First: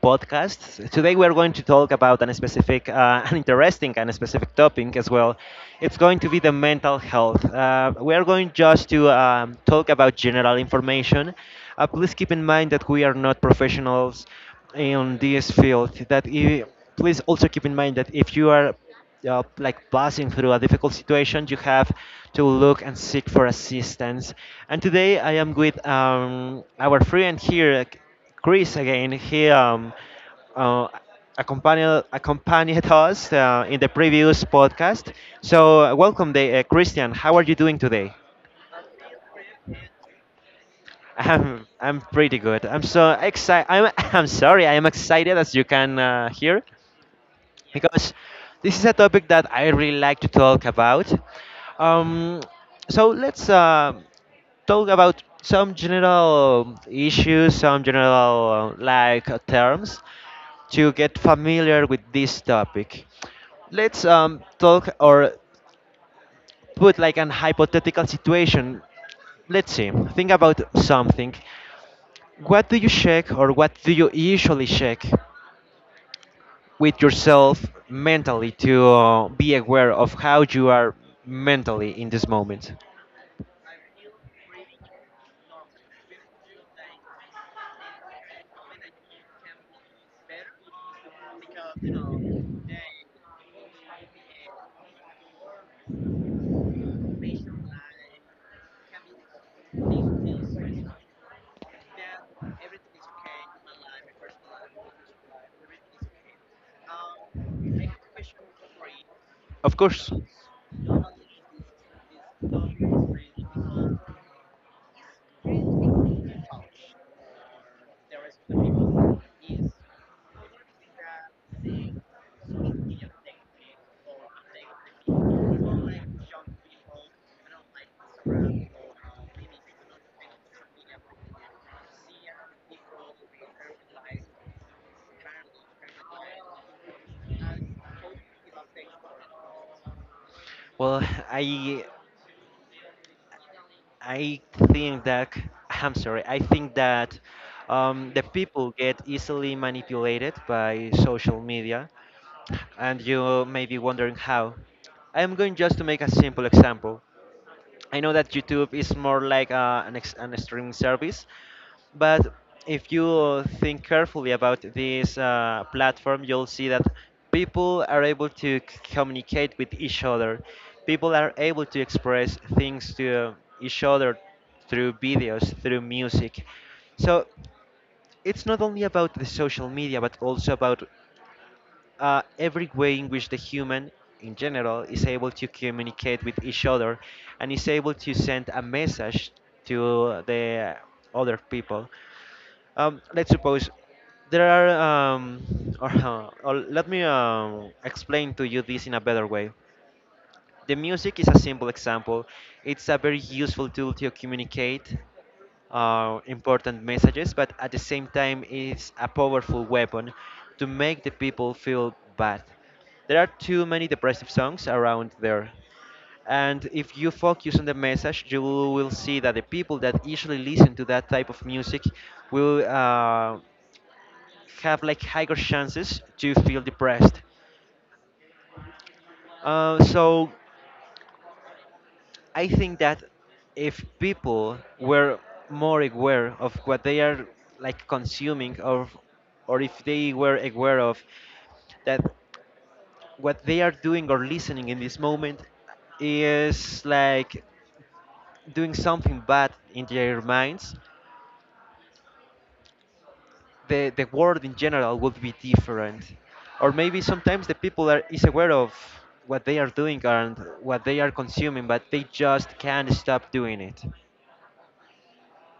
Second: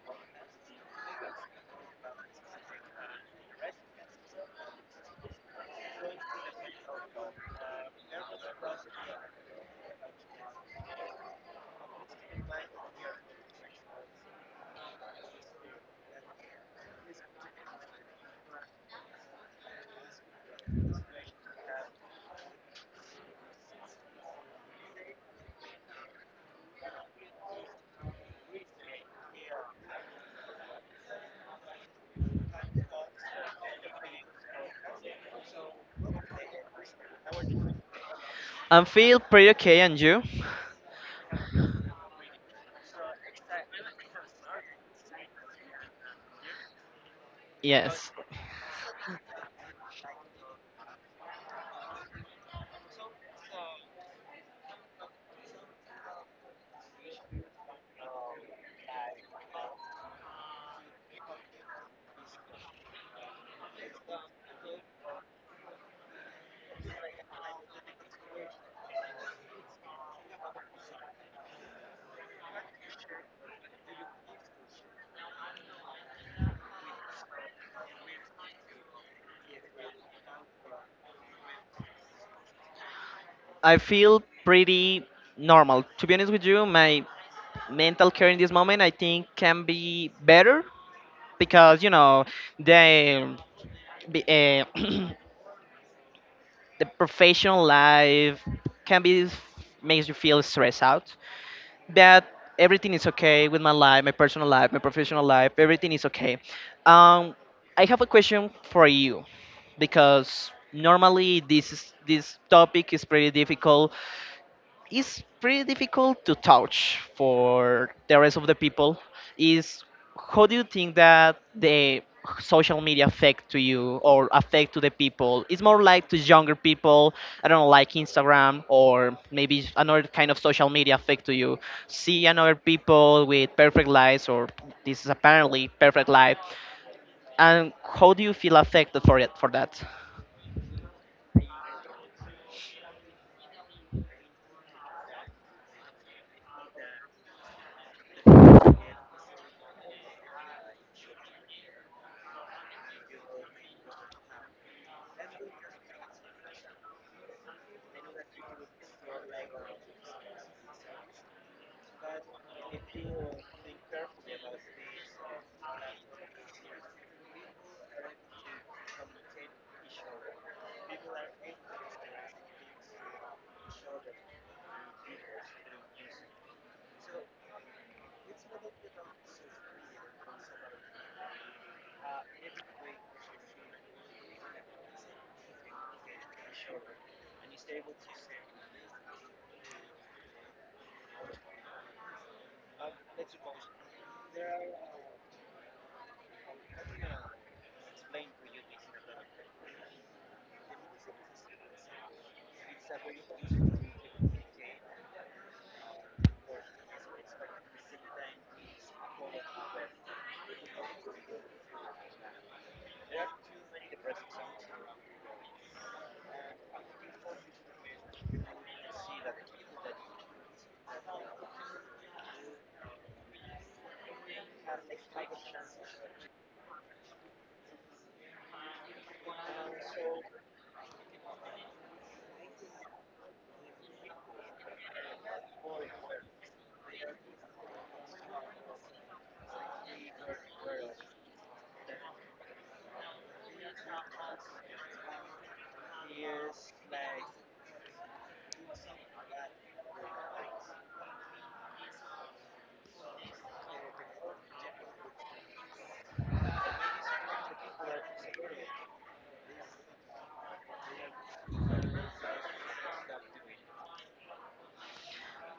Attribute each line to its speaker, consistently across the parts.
Speaker 1: podcasts. Today, we are going to talk about an specific, an interesting and specific topic as well. It's going to be the mental health. We are going just to talk about general information. Please keep in mind that we are not professionals in this field. Please also keep in mind that if you are like passing through a difficult situation, you have to look and seek for assistance. And today I am with our friend here, Chris, again. He uh, accompanied us in the previous podcast. So, welcome, Christian. How are you doing today?
Speaker 2: I feel pretty okay, and you?
Speaker 1: I'm pretty good. I'm so excited. I'm I'm sorry. I am excited as you can hear.
Speaker 2: Yes.
Speaker 1: Because this is a topic that I really like to talk about. Um, so let's talk about some general issues, some general terms to get familiar with this topic. Let's talk or put like an hypothetical situation. Let's see. Think about something. What do you check or what do you usually check with yourself mentally to be aware of how you are mentally in this moment.
Speaker 2: I feel pretty normal. To be honest with you, my mental care in this moment I think can be better because the the, uh, the professional life can be makes you feel stressed out. That everything is okay with my life, my personal life, my professional life. Everything is okay. Um, I have a question for you
Speaker 1: Of course.
Speaker 2: because normally this topic is pretty difficult, it's pretty difficult to touch for the rest of the people, is how do you think that the social media affect to you or affect to the people? It's more like to younger people. I don't know, like Instagram or maybe another kind of social media affect to you, see another people with perfect lives or this is apparently perfect life, and how do you feel affected for it, for that?
Speaker 1: Well, I I think that I'm sorry. I think that the people get easily manipulated by social media, and you may be wondering how. I am going just to make a simple example. I know that YouTube is more like an streaming service, but if you think carefully about this platform, you'll see that people are able to communicate with each other. People are able to express things to each other through videos, through music. So it's not only about the social media, but also about every way in which the human in general is able to communicate with each other and is able to send a message to the other people. Let's suppose there are, or let me explain to you this in a better way. The music is a simple example. It's a very useful tool to communicate important messages, but at the same time, it's a powerful weapon to make the people feel bad. There are too many depressive songs around there. And if you focus on the message, you will see that the people that usually listen to that type of music will have like higher chances to feel depressed. So I think that if people were more aware of what they are like consuming or if they were aware of that what they are doing or listening in this moment is like doing something bad in their minds, the world in general would be different, or maybe sometimes the people are is aware of what they are doing and what they are consuming, but they just can't stop doing it.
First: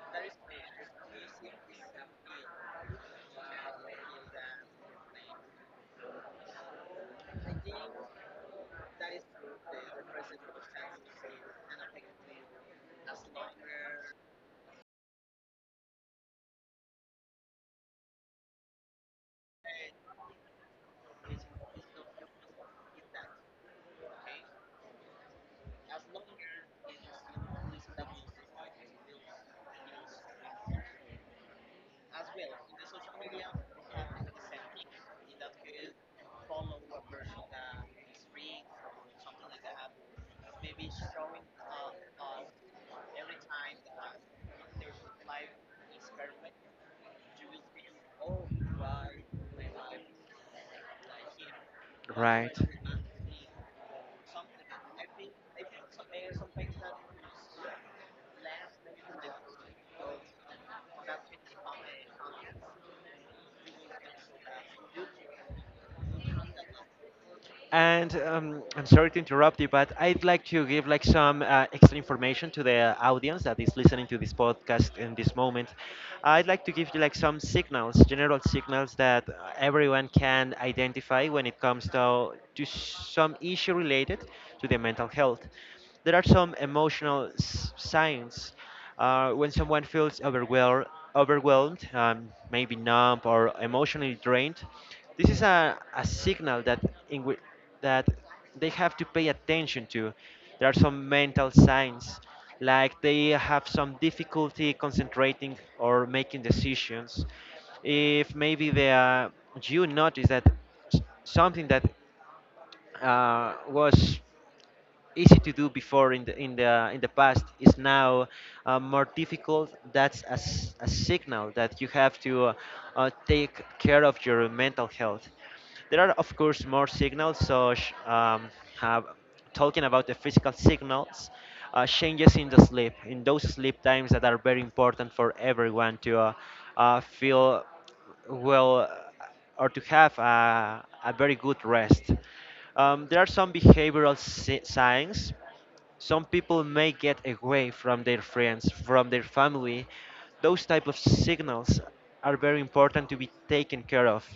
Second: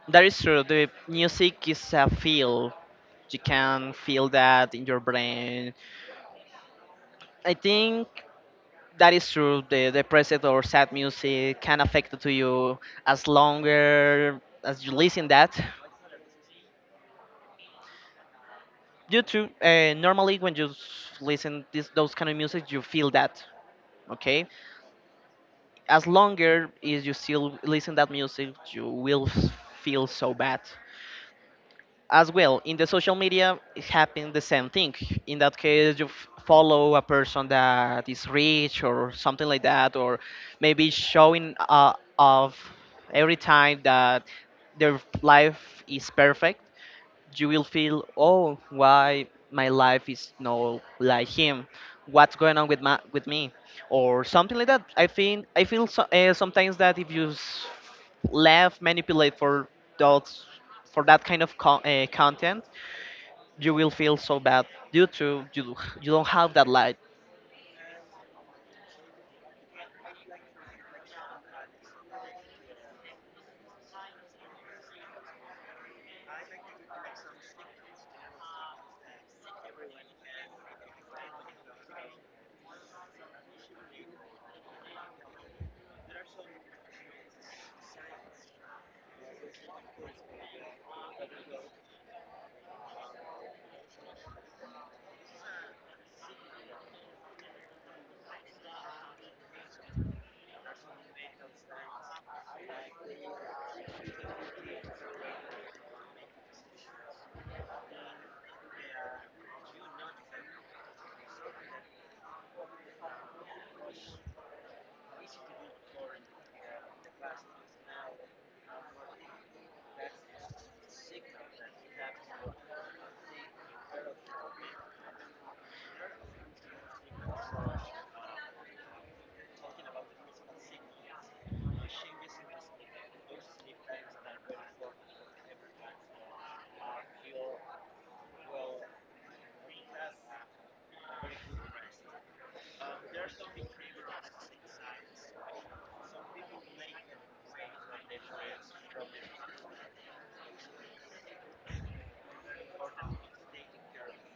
Speaker 2: That is true, the music is a field, you can feel that in your brain. I think that is true. The depressed or sad music can affect to you as longer as you listen that. You too. Normally, when you listen this those kind of music, you feel that. Okay, as longer is you still listen that music, you will feel so bad. As well in the social media it happened the same thing, in that case you follow a person that is rich or something like that, or maybe showing of every time that their life is perfect, you will feel, oh, why my life is not like him? What's
Speaker 1: Right.
Speaker 2: going on with my, with me, or something like that? I think I feel so, sometimes that if you left manipulate for those, for that kind of content, you will feel so bad due to you, you don't have that light.
Speaker 1: And I'm sorry to interrupt you, but I'd like to give like some extra information to the audience that is listening to this podcast in this moment. I'd like to give you like some signals, general signals that everyone can identify when it comes to some issue related to the mental health. There are some emotional signs when someone feels overwhelmed, overwhelmed maybe numb or emotionally drained. This is a signal that in whi- that they have to pay attention to. There are some mental signs, like they have some difficulty concentrating or making decisions. If maybe they are, you notice that something that was easy to do before in the in the past is now more difficult, that's a, a signal that you have to take care of your mental health. There are, of course, more signals. Have, Talking about the physical signals, changes in the sleep, in those sleep times that are very important for everyone to feel well, or to have a very good rest. There are some behavioral signs. Some people may get away from their friends, from their family. Those type of signals are very important to be taken care of.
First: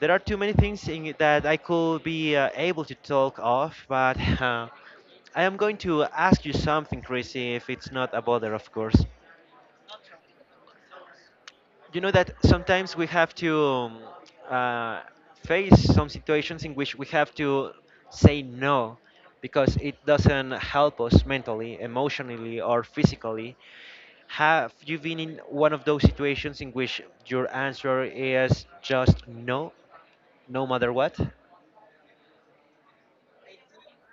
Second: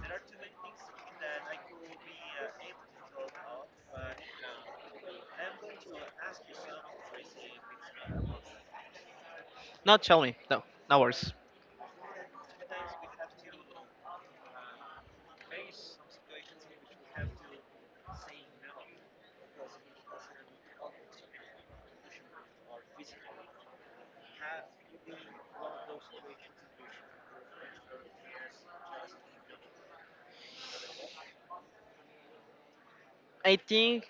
Speaker 1: There are too many things in that I could be able to talk of, but I am going to ask you something, Chrissy, if it's not a bother, of course.
Speaker 2: Not tell me, no, no worries.
Speaker 1: You know that sometimes we have to uh, face some situations in which we have to say no because it doesn't help us mentally, emotionally, or physically. Have you been in one of those situations in which your answer is just no, no matter what?
Speaker 2: I think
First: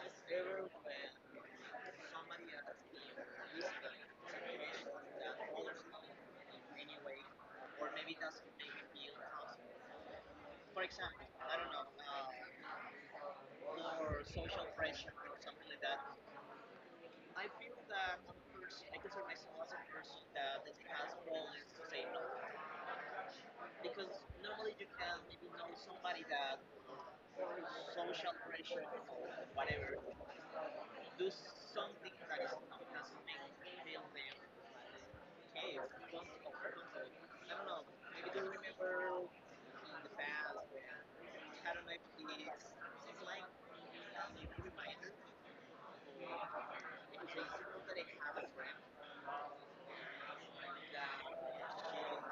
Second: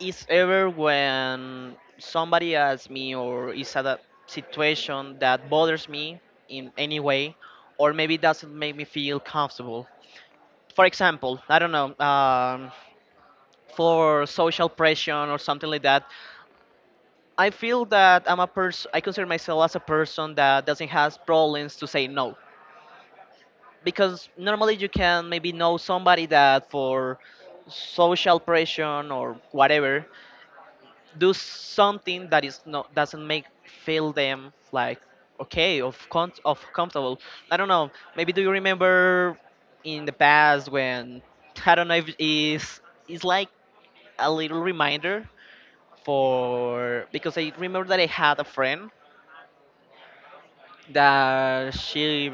Speaker 2: it's ever when somebody asks me or is at a situation that bothers me in any way, or maybe doesn't make me feel comfortable. For example, I don't know, for social pressure or something like that. I feel that I'm a person. I consider myself as a person that doesn't has problems to say no, because normally you can maybe know somebody that, for social pressure or whatever, do something that is not, doesn't make feel them like okay of of comfortable. I don't know, maybe do you remember in the past when, I don't know if is, it's like a little reminder, for, because I remember that I had a friend that she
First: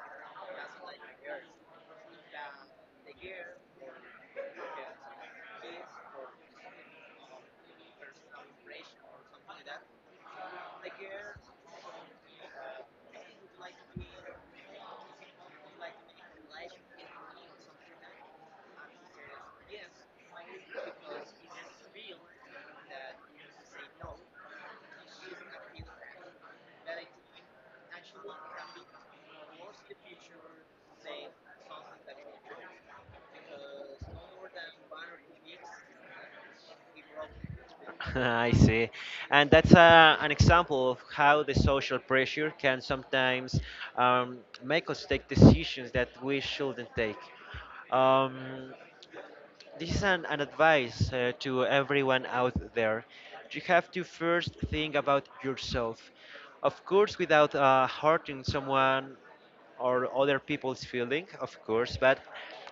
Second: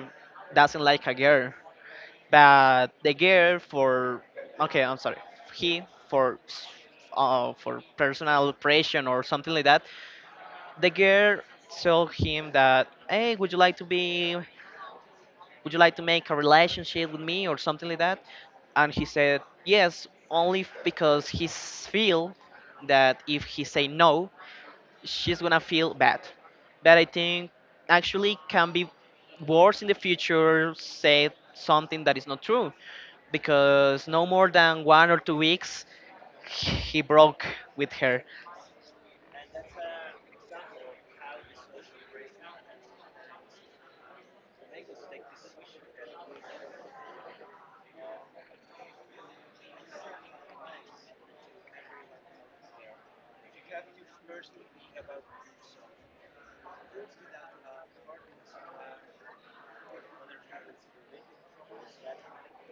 Speaker 2: doesn't like a girl, but the girl for, okay I'm sorry, he, for for personal oppression or something like that, the girl told him that, hey, would you like to be, would you like to make a relationship with me or something like that, and he said yes only because he feel that if he say no, she's gonna feel bad. But I think actually can be worse in the future, say something that is not true, because no more than 1 or 2 weeks he broke with her.
Speaker 1: I see. And that's an example of how the social pressure can sometimes make us take decisions that we shouldn't take. Um, this is an advice to everyone out there. You have to first think about yourself. Of course, without hurting someone or other people's feeling, of course, but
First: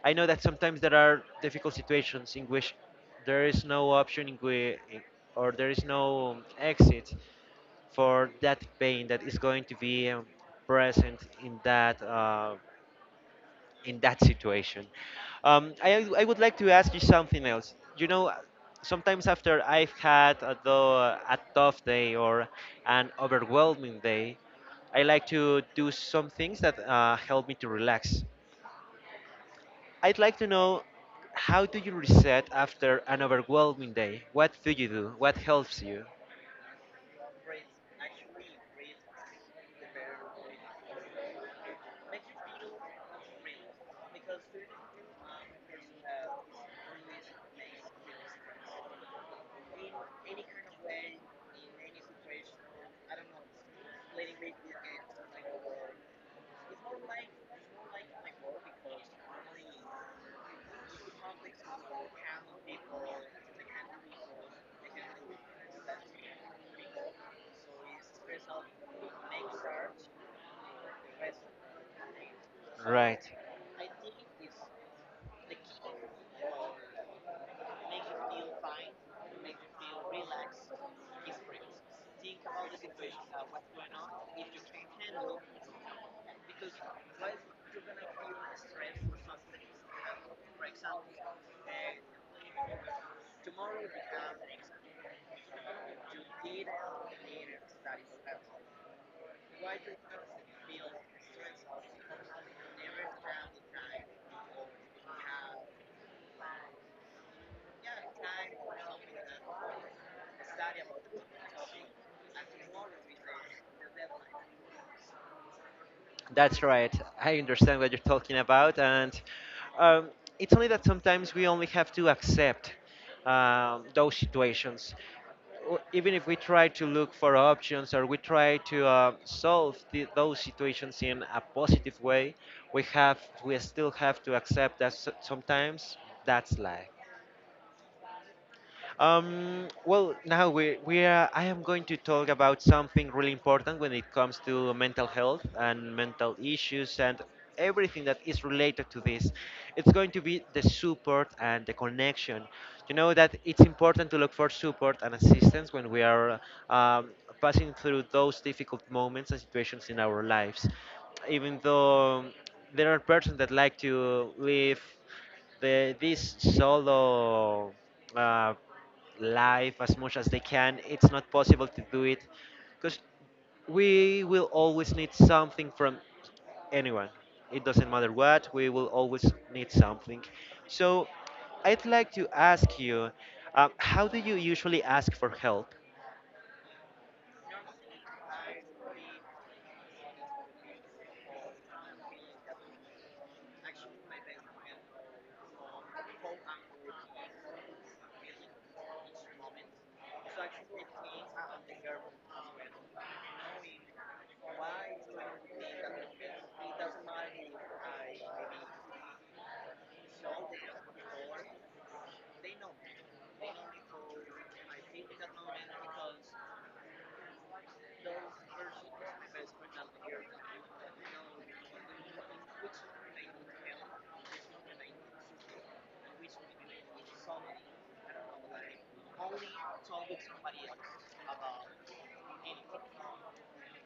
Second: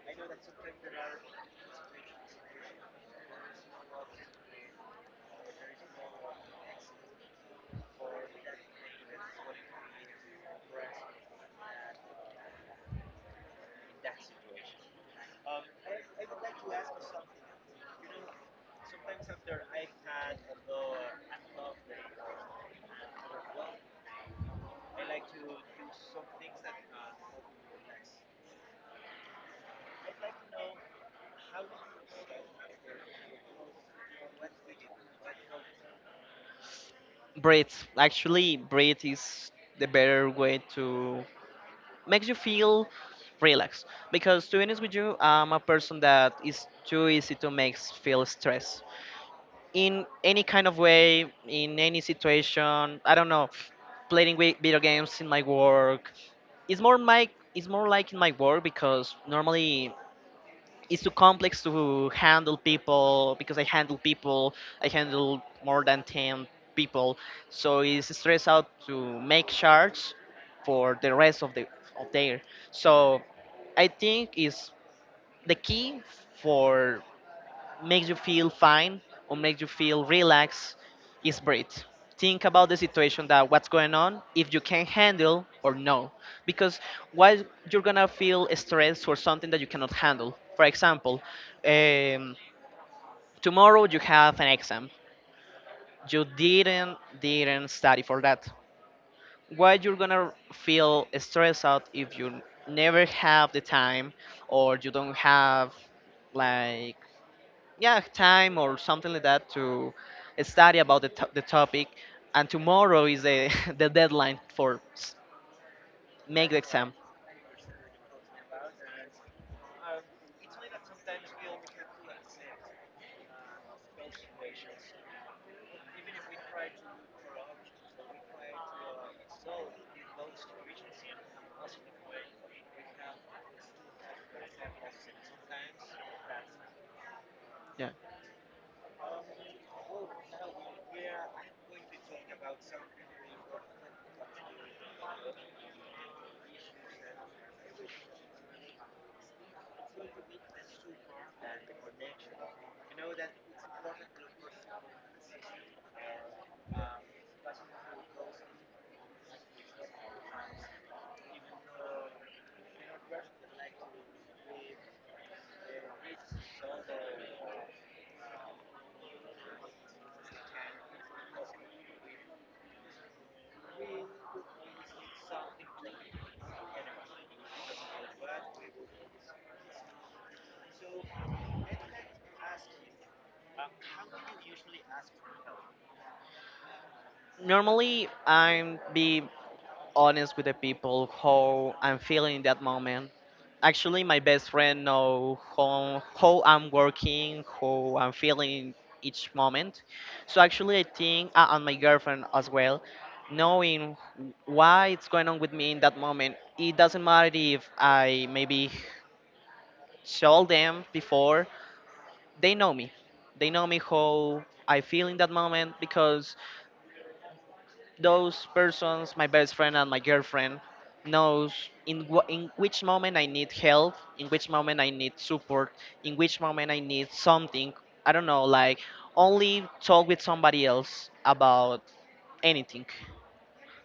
Speaker 1: I know that sometimes there are difficult situations in which there is no option in whi- in- or there is no exit for that pain that is going to be present in that situation. I would like to ask you something else. You know, sometimes after I've had a, though, a tough day or an overwhelming day, I like to do some things that help me to relax. I'd like to know how do you reset after an overwhelming day? What do you do? What helps you?
Speaker 2: Breath, actually breath is the better way to makes you feel relaxed because to be honest with you I'm a person that is too easy to make feel stress in any kind of way, in any situation. I don't know, playing video games, in my work, it's more my, it's more like in my work because normally it's too complex to handle people because I handle people. I handle more than ten people, so it's stress out to make charts for the rest of the, of there.
Speaker 1: Right.
Speaker 2: So I think is the key for makes you feel fine or makes you feel relaxed is breathe. Think about the situation that what's going on, if you can handle or no. Because why you're gonna feel stressed for something that you cannot handle? For example, um, tomorrow you have an exam. You didn't study for that. Why you're gonna feel stressed out if you never have the time or you don't have like, yeah, time or something like that to study about the, the topic, and tomorrow is the, the deadline for make the
Speaker 1: That's right.
Speaker 2: exam?
Speaker 1: I understand what you're talking about, and um, it's only that sometimes we only have to accept those situations. O- Even if we try to look for options or we try to solve the, those situations in a positive way, we still have to accept that sometimes that's life.
Speaker 2: Yeah,
Speaker 1: Well, now I am going to talk about something really important when it comes to mental health and mental issues and everything that is related to this. It's going to be the support and the connection. You know that it's important to look for support and assistance when we are um, passing through those difficult moments and situations in our lives. Even though there are persons that like to live this solo uh, life as much as they can. It's not possible to do it because we will always need something from anyone. It doesn't matter what, we will always need something. So I'd like to ask you, how do you usually ask for help?
Speaker 2: normally I'm be honest with the people how I'm feeling in that moment. Actually, my best friend know how I'm working, how I'm feeling each moment. So actually, I think and my girlfriend as well, knowing why it's going on with me in that moment. It doesn't matter if I maybe told them before. They know me. They know me how I feel in that moment because those persons, my best friend and my girlfriend, knows in which moment I need help, in which moment I need support, in which moment I need something. I don't know, like only talk with somebody else about anything.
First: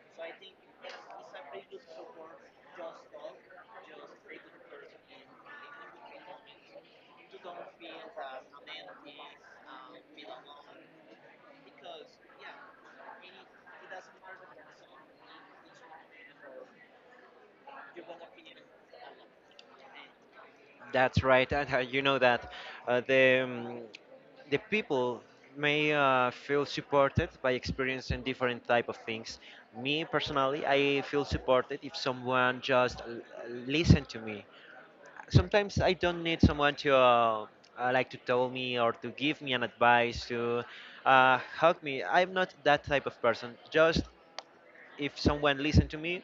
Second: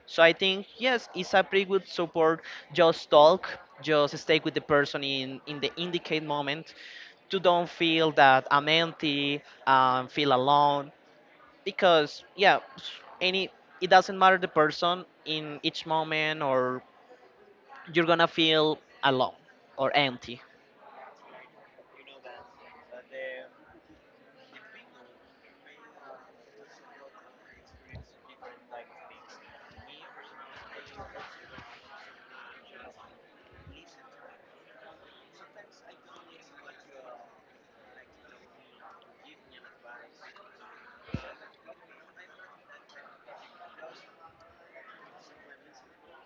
Speaker 2: So I think yes, it's a pretty good support. Just talk, just stay with the person in the indicate moment to don't feel that I'm empty, feel alone, because yeah, any, it doesn't matter the person in each moment or you're gonna feel alone or empty.
Speaker 1: That's right, and you know that uh, the um, the people may feel supported by experiencing different type of things. Me personally, I feel supported if someone just listen to me. Sometimes I don't need someone to like to tell me or to give me an advice to help me. I'm not that type of person. Just if someone listen to me,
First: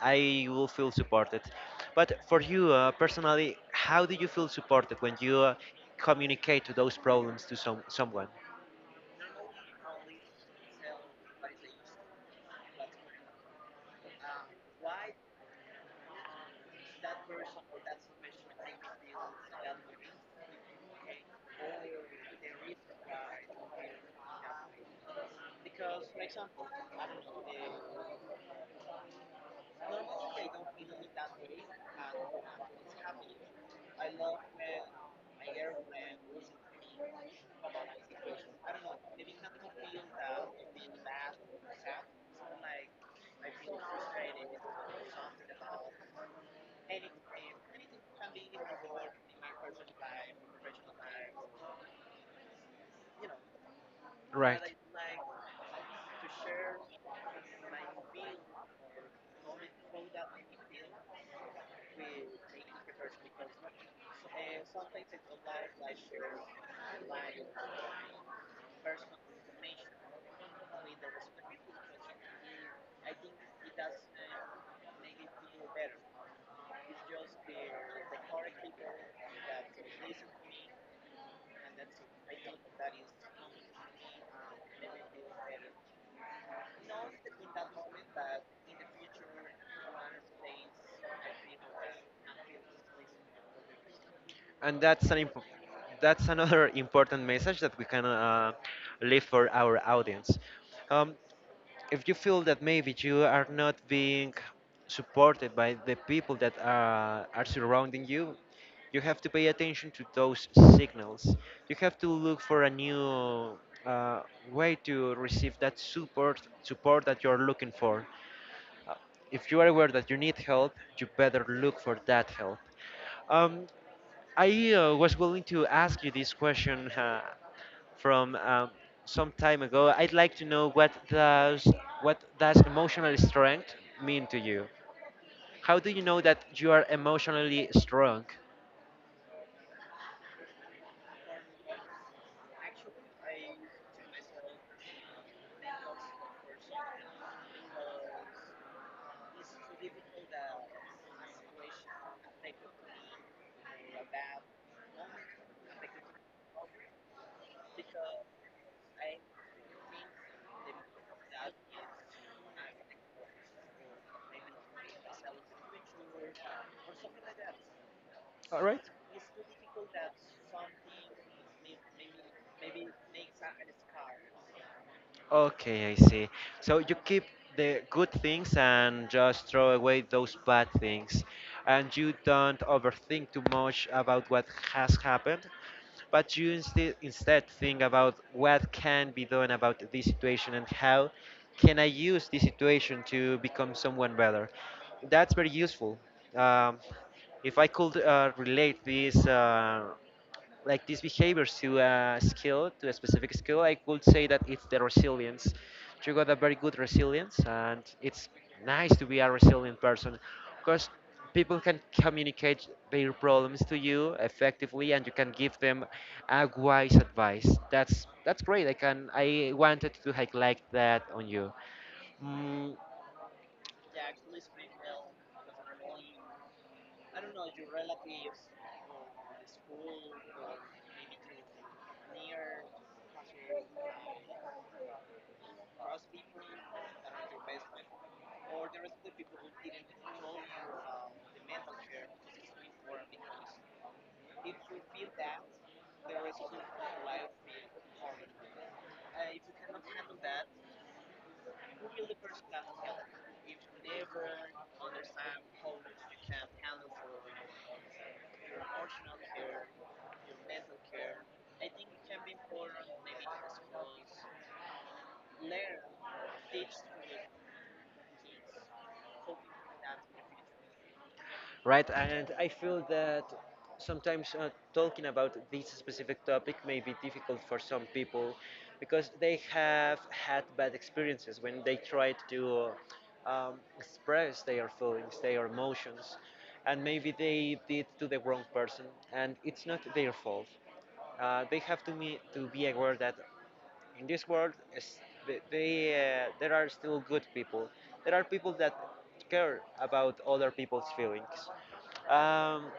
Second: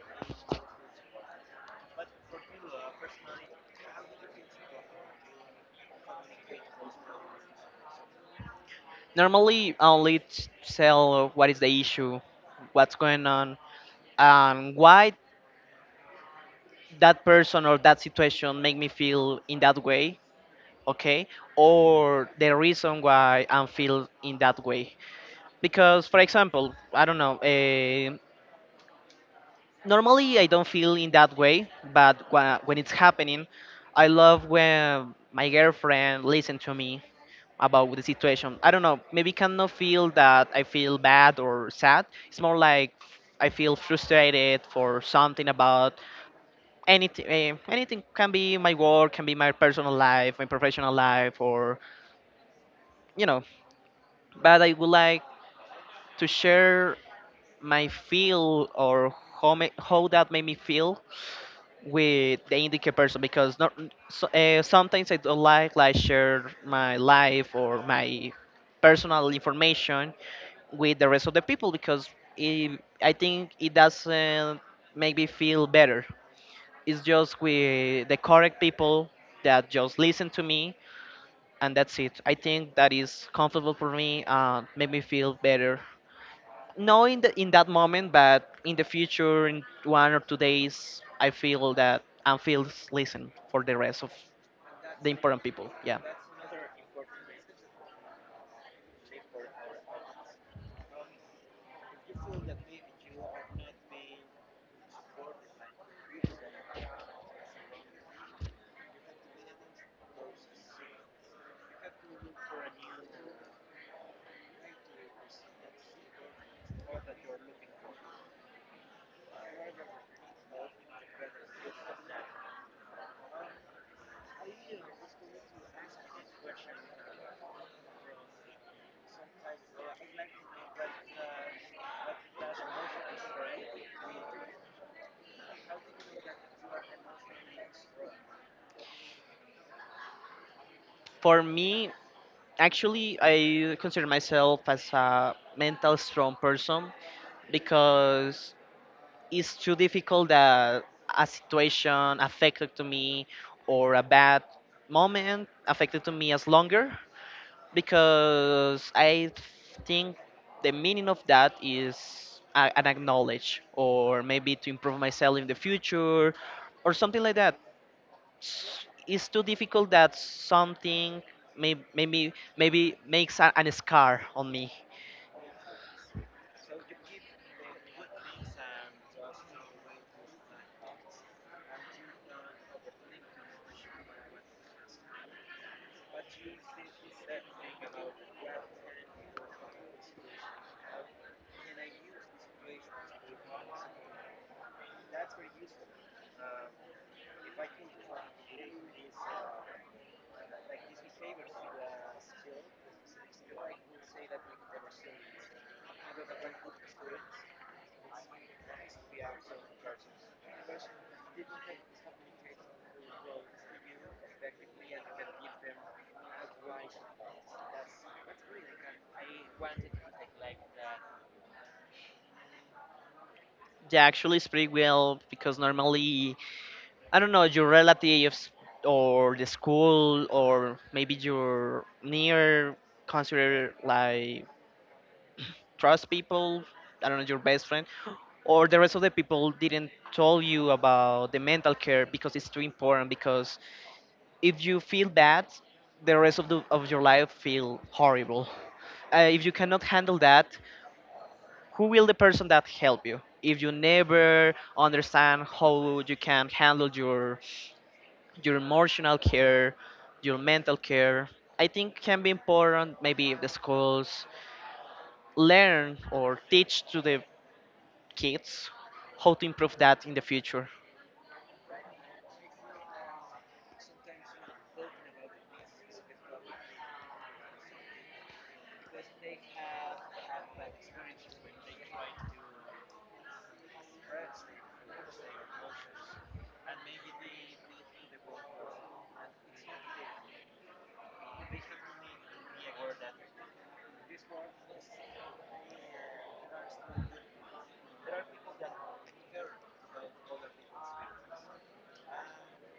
Speaker 1: I will feel supported. But for you personally, how do you feel supported when you communicate to those problems to some someone?
Speaker 2: Normally only tell what is the issue, what's going on, and why that person or that situation make me feel in that way. Okay, or the reason why I'm feel in that way, because for example I don't know, normally I don't feel in that way, but when it's happening, I love when my girlfriend listen to me about the situation. I don't know, maybe cannot feel that I feel bad or sad. It's more like I feel frustrated for something about anything. Anything can be my work, can be my personal life, my professional life, or you know.
Speaker 1: Right.
Speaker 2: But I would like to share my feel or how, how that made me feel with the indicate person, because not, so, sometimes I don't like share my life or my personal information with the rest of the people because it, I think it doesn't make me feel better. It's just with the correct people that just listen to me and that's it. I think that is comfortable for me and make me feel better, no in the, in that moment, but in the future in 1 or 2 days I feel that I'm feels listen for the rest of
Speaker 1: and that's
Speaker 2: the
Speaker 1: an imp-
Speaker 2: important people, yeah.
Speaker 1: That's another important message that we can leave for our audience. Um, if you feel that maybe you are not being supported by the people that are surrounding you, you have to pay attention to those signals. You have to look for a new uh, way to receive that support that you're looking for. Uh, If you are aware that you need help, you better look for that help. Um, I was willing to ask you this question from some time ago. I'd like to know what does emotional strength mean to you? How do you know that you are emotionally strong?
Speaker 2: For me, actually I consider myself as a mental strong person because it's too difficult that a situation affected to me or a bad moment affected to me as longer, because I think the meaning of that is an acknowledge or maybe to improve myself in the future or something like that.
Speaker 1: All right.
Speaker 2: It's too difficult that something may, maybe makes a, an scar on me.
Speaker 1: Okay, I see. So you keep the good things and just throw away those bad things. And you don't overthink too much about what has happened, but you instead think about what can be done about this situation and how can I use this situation to become someone better. That's very useful. Um, if I could relate this. Like these behaviors to a skill, to a specific skill, I would say that it's the resilience. You got a very good resilience, and it's nice to be a resilient person because people can communicate their problems to you effectively, and you can give them a wise advice. That's great. I wanted to highlight that on you. Mm,
Speaker 2: Yeah, actually, it's pretty well because normally I don't know, your relatives or the school or maybe your near, consider like trust people. I don't know, your best friend or the rest of the people didn't tell you about the mental care because it's too important, because if you feel bad, the rest of, the, of your life feel horrible. If you cannot handle that, who will the person that help you if you never understand how you can handle your emotional care, your mental care? I think can be important maybe if the schools learn or teach to the kids how to improve that in the future.
Speaker 1: Right, and I feel that sometimes talking about this specific topic may be difficult for some people because they have had bad experiences when they tried to express their feelings, their emotions, and maybe they did to the wrong person, and it's not their fault. They have to be aware that in this world, there are still good people. There are people that care about other people's feelings. Um,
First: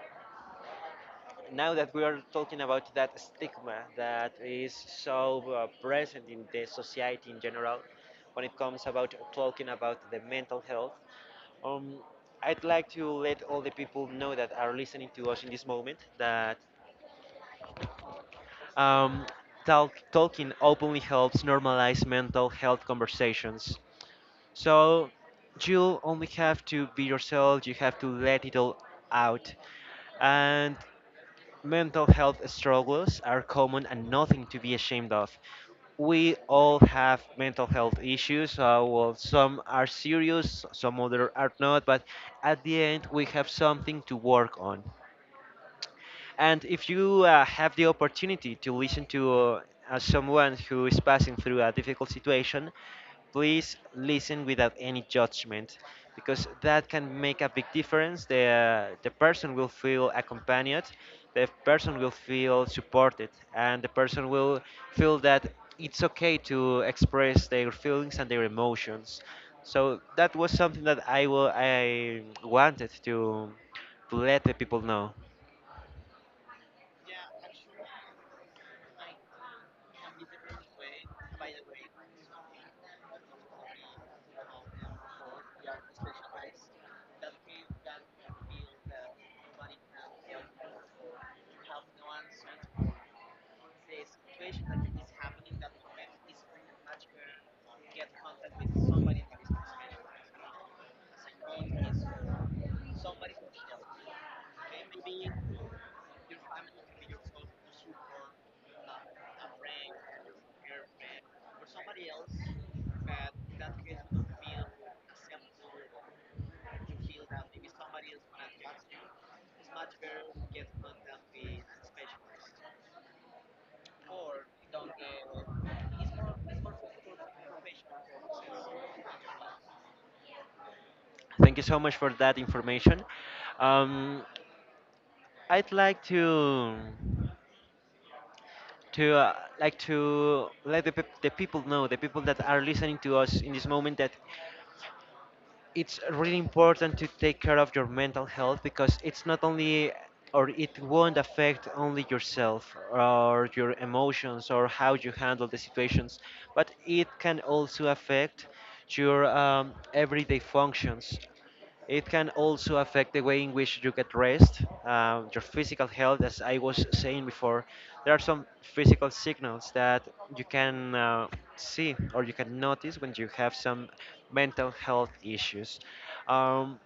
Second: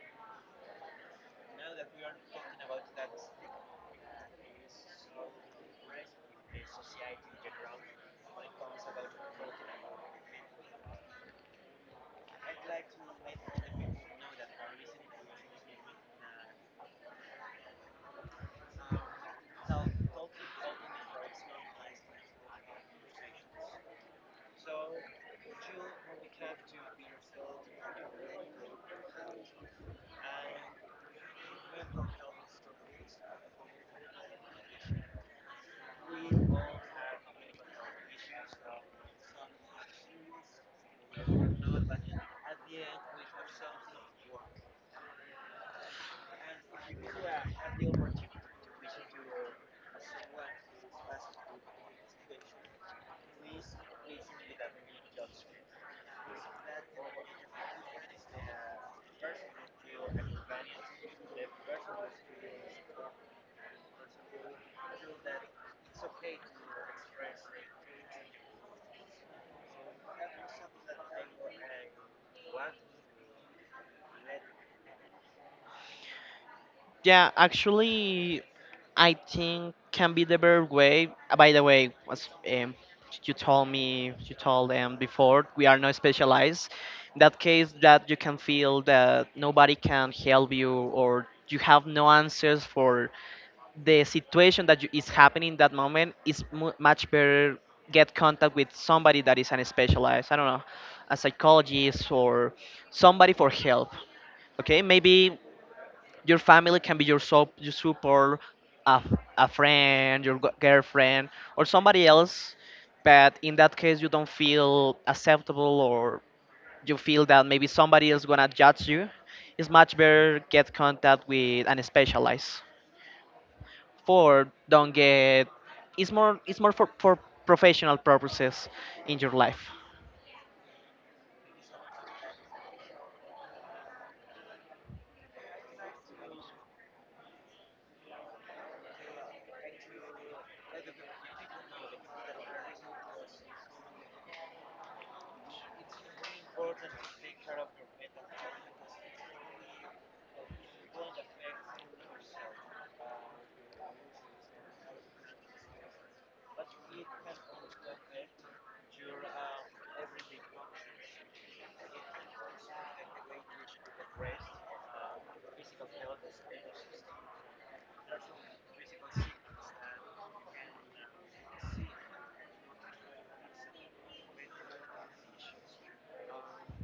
Speaker 1: Now that we are talking about that stigma that is so present in the society in general, when it comes about talking about the mental health, um, I'd like to let all the people know that are listening to us in this moment that um, talking openly helps normalize mental health conversations. So you only have to be yourself. You have to let it all out, and mental health struggles are common and nothing to be ashamed of. We all have mental health issues. Well, some are serious, some other are not, but at the end, we have something to work on. And if you have the opportunity to listen to someone who is passing through a difficult situation, please listen without any judgment because that can make a big difference. The person will feel accompanied, the person will feel supported, and the person will feel that it's okay to express their feelings and their emotions. So that was something that I wanted to let the people know.
Speaker 2: Yeah, actually, I think can be the better way. By the way, as you told me, you told them before, we are not specialized. In that case, that you can feel that nobody can help you or you have no answers for the situation that you, is happening in that moment, is mu much better get contact with somebody that is unspecialized. I don't know, a psychologist or somebody for help. Okay, maybe your family can be your your support, a, a friend, your girlfriend or somebody else, but in that case you don't feel acceptable or you feel that maybe somebody is gonna judge you, it's much better get contact with an specialized, for don't get, it's more, it's more for professional purposes in your life.
Speaker 1: Thank you so much for that information. Um, I'd like to like to let the people know, the people that are listening to us in this moment, that it's really important to take care of your mental health because it's not only or it won't affect only yourself or your emotions or how you handle the situations, but it can also affect your everyday functions. It can also affect the way in which you get rest, your physical health, as I was saying before. There are some physical signals that you can see or you can notice when you have some mental health issues. Um,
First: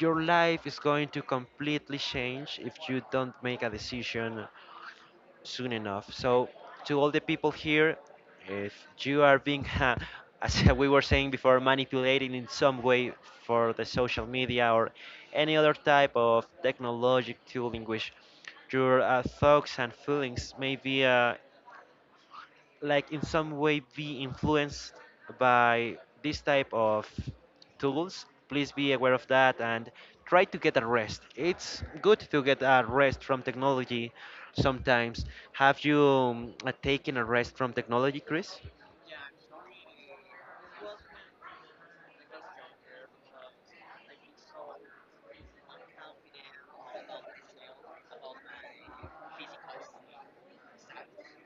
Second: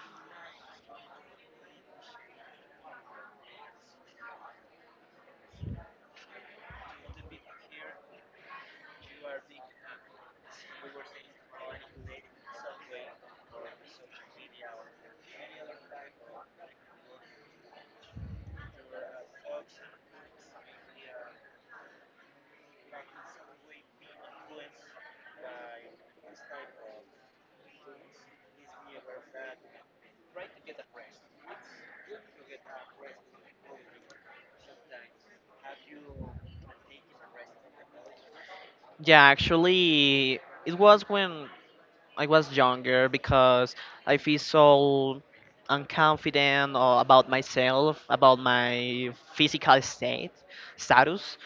Speaker 1: your life is going to completely change if you don't make a decision soon enough. So, to all the people here, if you are being, as we were saying before, manipulated in some way for the social media or any other type of technologic tool in which your thoughts and feelings may be like in some way be influenced by this type of tools, please be aware of that and try to get a rest. It's good to get a rest from technology sometimes. Have you taken a rest from technology, Chris?
Speaker 2: Yeah, actually it was when I was younger because I feel so unconfident or about myself, about my physical state, status.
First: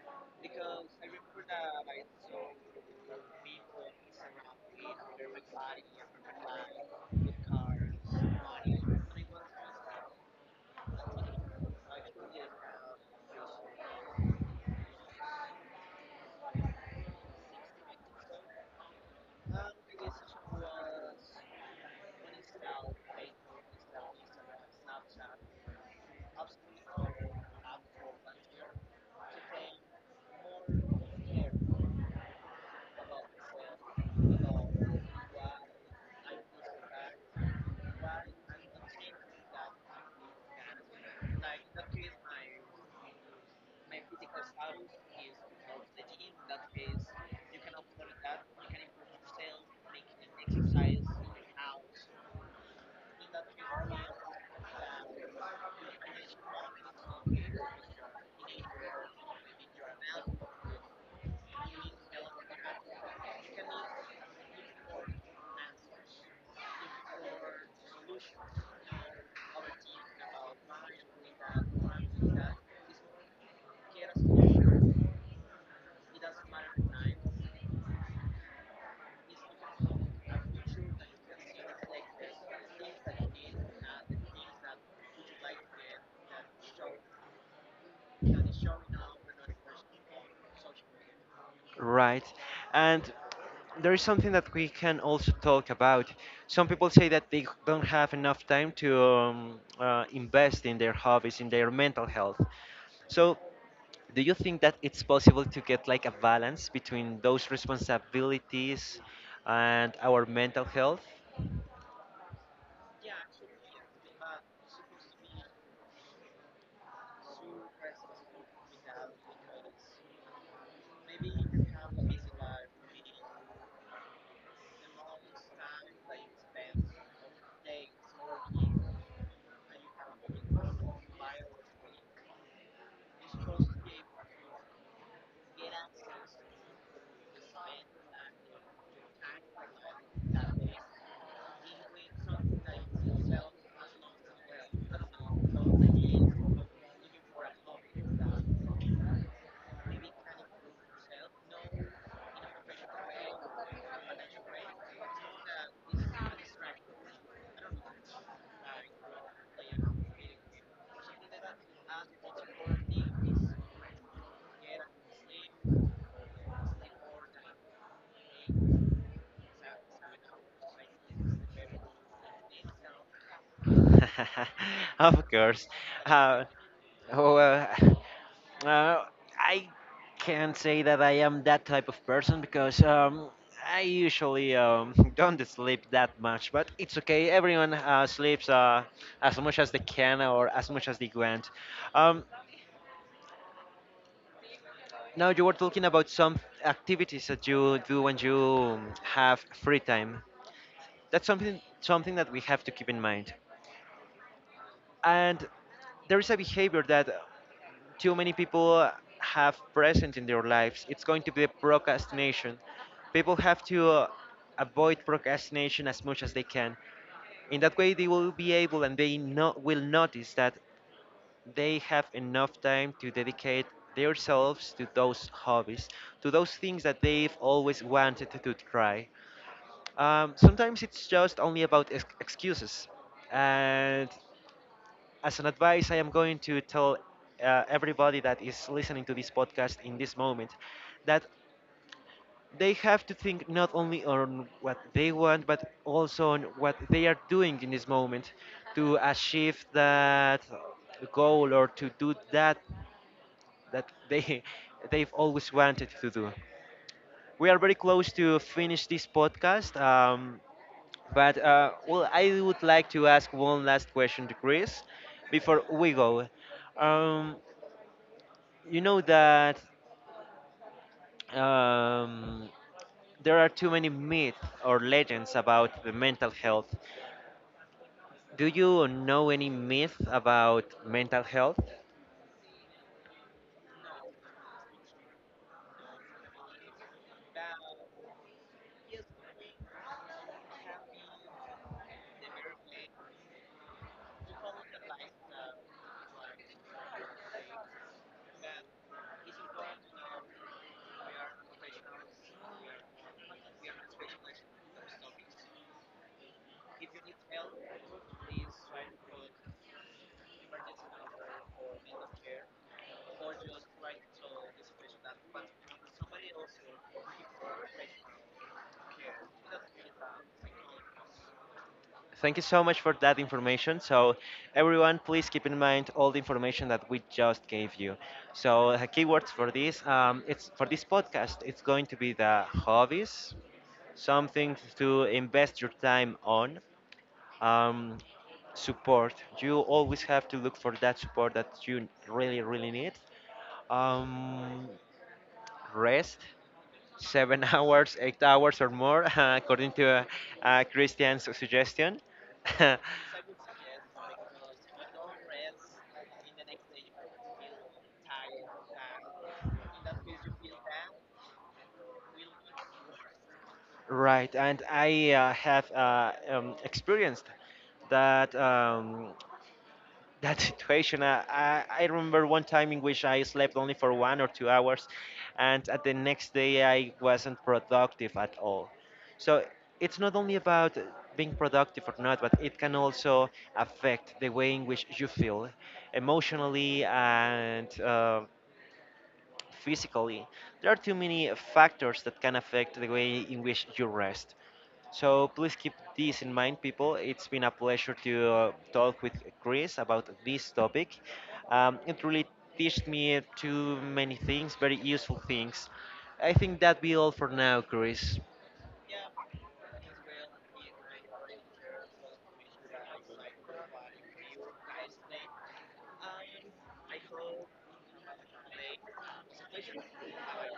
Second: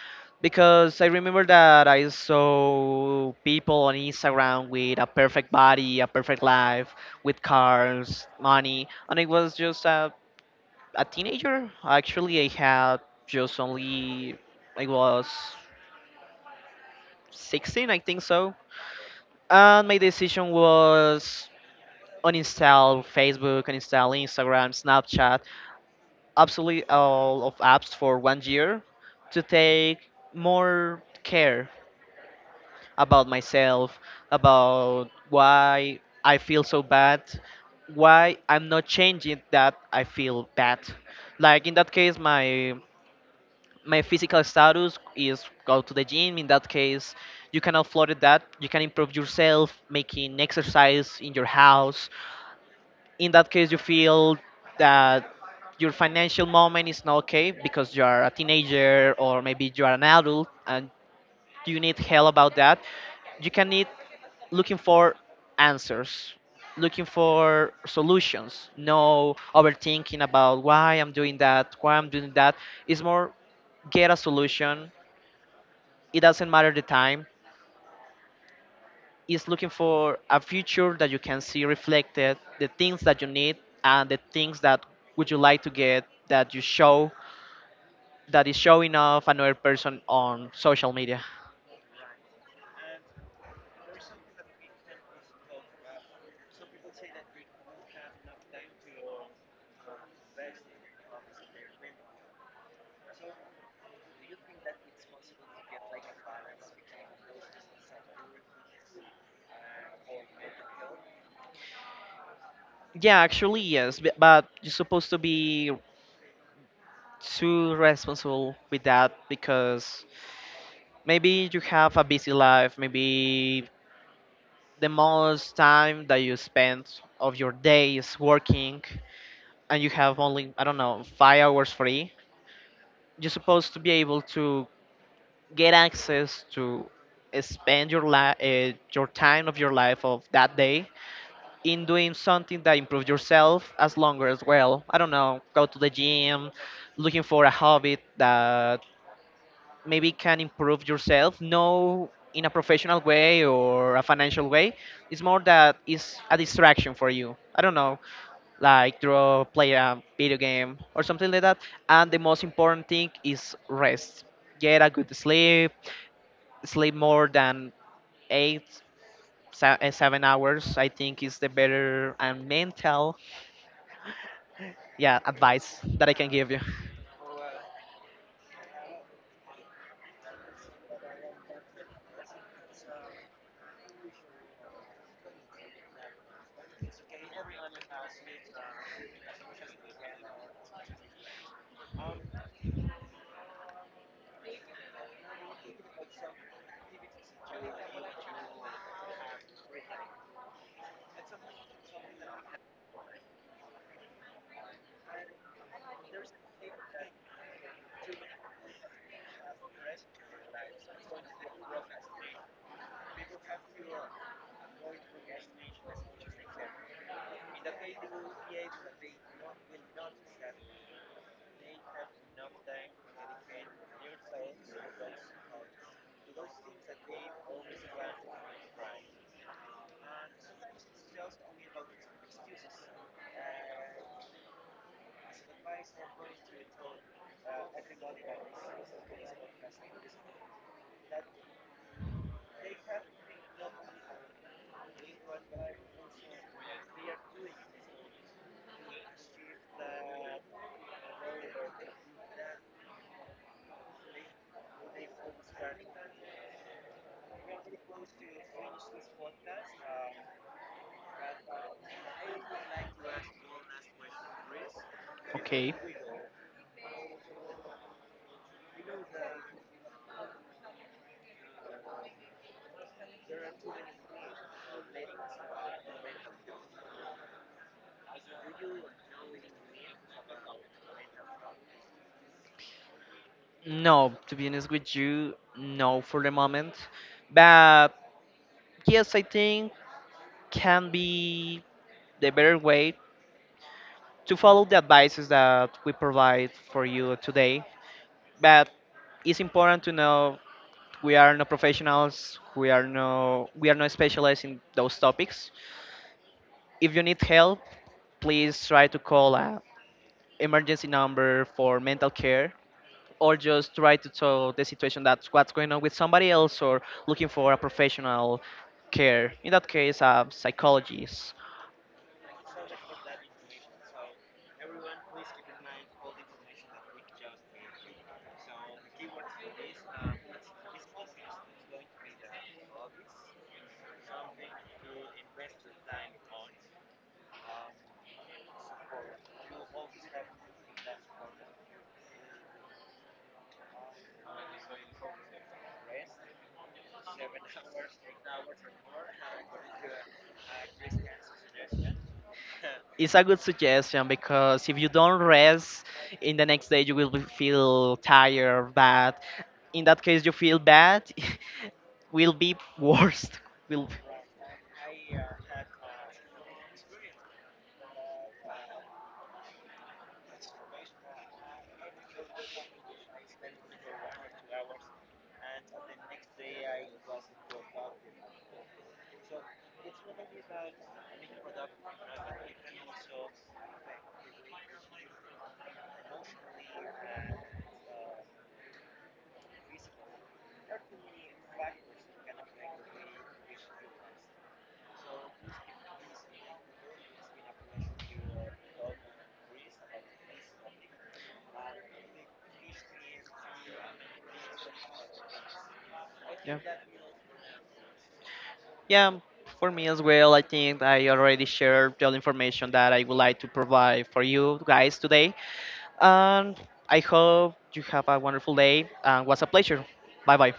Speaker 2: Because I remember that I saw people on Instagram with a perfect body, a perfect life, with cars, money, and I was just a teenager. Actually, I had just only, I was 16, I think so. And my decision was uninstall Facebook, uninstall Instagram, Snapchat, absolutely all of apps for one year to take more care about myself, about why I feel so bad, why I'm not changing that I feel bad. Like in that case, my physical status is go to the gym. In that case, you cannot afford that. You can improve yourself, making exercise in your house, in that case you feel that your financial moment is not okay because you are a teenager or maybe you are an adult and you need help about that, you can need looking for answers, looking for solutions, no overthinking about why I'm doing that, why I'm doing that. It's more get a solution, it doesn't matter the time, is looking for a future that you can see reflected, the things that you need and the things that would you like to get that you show, that is showing off another person on social media.
Speaker 1: Right. And there is something that we can also talk about. Some people say that they don't have enough time to invest in their hobbies, in their mental health. So do you think that it's possible to get like a balance between those responsibilities and our mental health?
Speaker 2: Yeah, actually yes, but you're supposed to be too responsible with that because maybe you have a busy life, maybe the most time that you spend of your day is working and you have only, I don't know, 5 hours free. You're supposed to be able to get access to spend your life, your time of your life of that day in doing something that improves yourself as longer as well, I don't know, go to the gym, looking for a hobby that maybe can improve yourself, no in a professional way or a financial way, it's more that it's a distraction for you, I don't know, like draw, play a video game or something like that. And the most important thing is rest, get a good sleep, sleep more than eight, 7 hours, I think, is the better and mental, yeah,
Speaker 1: Of course.
Speaker 2: advice that I can
Speaker 1: Uh,
Speaker 2: give you.
Speaker 1: oh, uh, I can't say that I am that type of person because I usually don't sleep that much, but it's okay. Everyone sleeps as much as they can or as much as they want. Um, Now you were talking about some activities that you do when you have free time. That's something that we have to keep in mind. And there is a behavior that too many people have present in their lives. It's going to be procrastination. People have to avoid procrastination as much as they can. In that way, they will be able and they will notice that they have enough time to dedicate themselves to those hobbies, to those things that they've always wanted to try. Sometimes it's just only about excuses. And as an advice, I am going to tell everybody that is listening to this podcast in this moment that they have to think not only on what they want, but also on what they are doing in this moment to achieve that goal or to do that that they they've always wanted to do. We are very close to finish this podcast, but well, I would like to ask one last question to Chris before
Speaker 2: Okay.
Speaker 1: we go. Um, you know that um, there are too many myths or legends about the mental health. Do you know any myth about mental health?
Speaker 2: No, to be honest with you, no for the moment. But yes, I think can be the better way to follow the advices that we provide for you today. But it's important to know, we are no professionals, we are no specialized in those topics. If you need help, please try to call a emergency number for mental care, or just try to tell the situation that's what's going on with somebody else, or looking for a professional care, in that case a psychologist.
Speaker 1: Thank you so much for that information. So, everyone, please keep in mind all the information that we just gave you. So, the keywords for this, it's for this podcast, it's going to be the hobbies, something to invest your time on, um, support. You always have to look for that support that you really, really need. Um, Rest, 7 hours, 8 hours or more, according to Christian's suggestion.
Speaker 2: It's a good suggestion because if you don't rest, in the next day you will feel tired, bad, in that case you feel bad, will be worst, will.
Speaker 1: Right, and I have experienced that. That situation. I remember one time in which I slept only for 1 or 2 hours, and at the next day I wasn't productive at all. So it's not only about being productive or not, but it can also affect the way in which you feel emotionally and physically. There are too many factors that can affect the way in which you rest. So please keep this in mind, people. It's been a pleasure to talk with Chris about this topic. It really teached me too many things, very useful things. I
Speaker 2: Yeah.
Speaker 1: think that'd be all for now, Chris.
Speaker 2: Yeah, for me as well, I think I already shared the information that I would like to provide for you guys today. And I hope you have a wonderful day. And was a pleasure. Bye bye.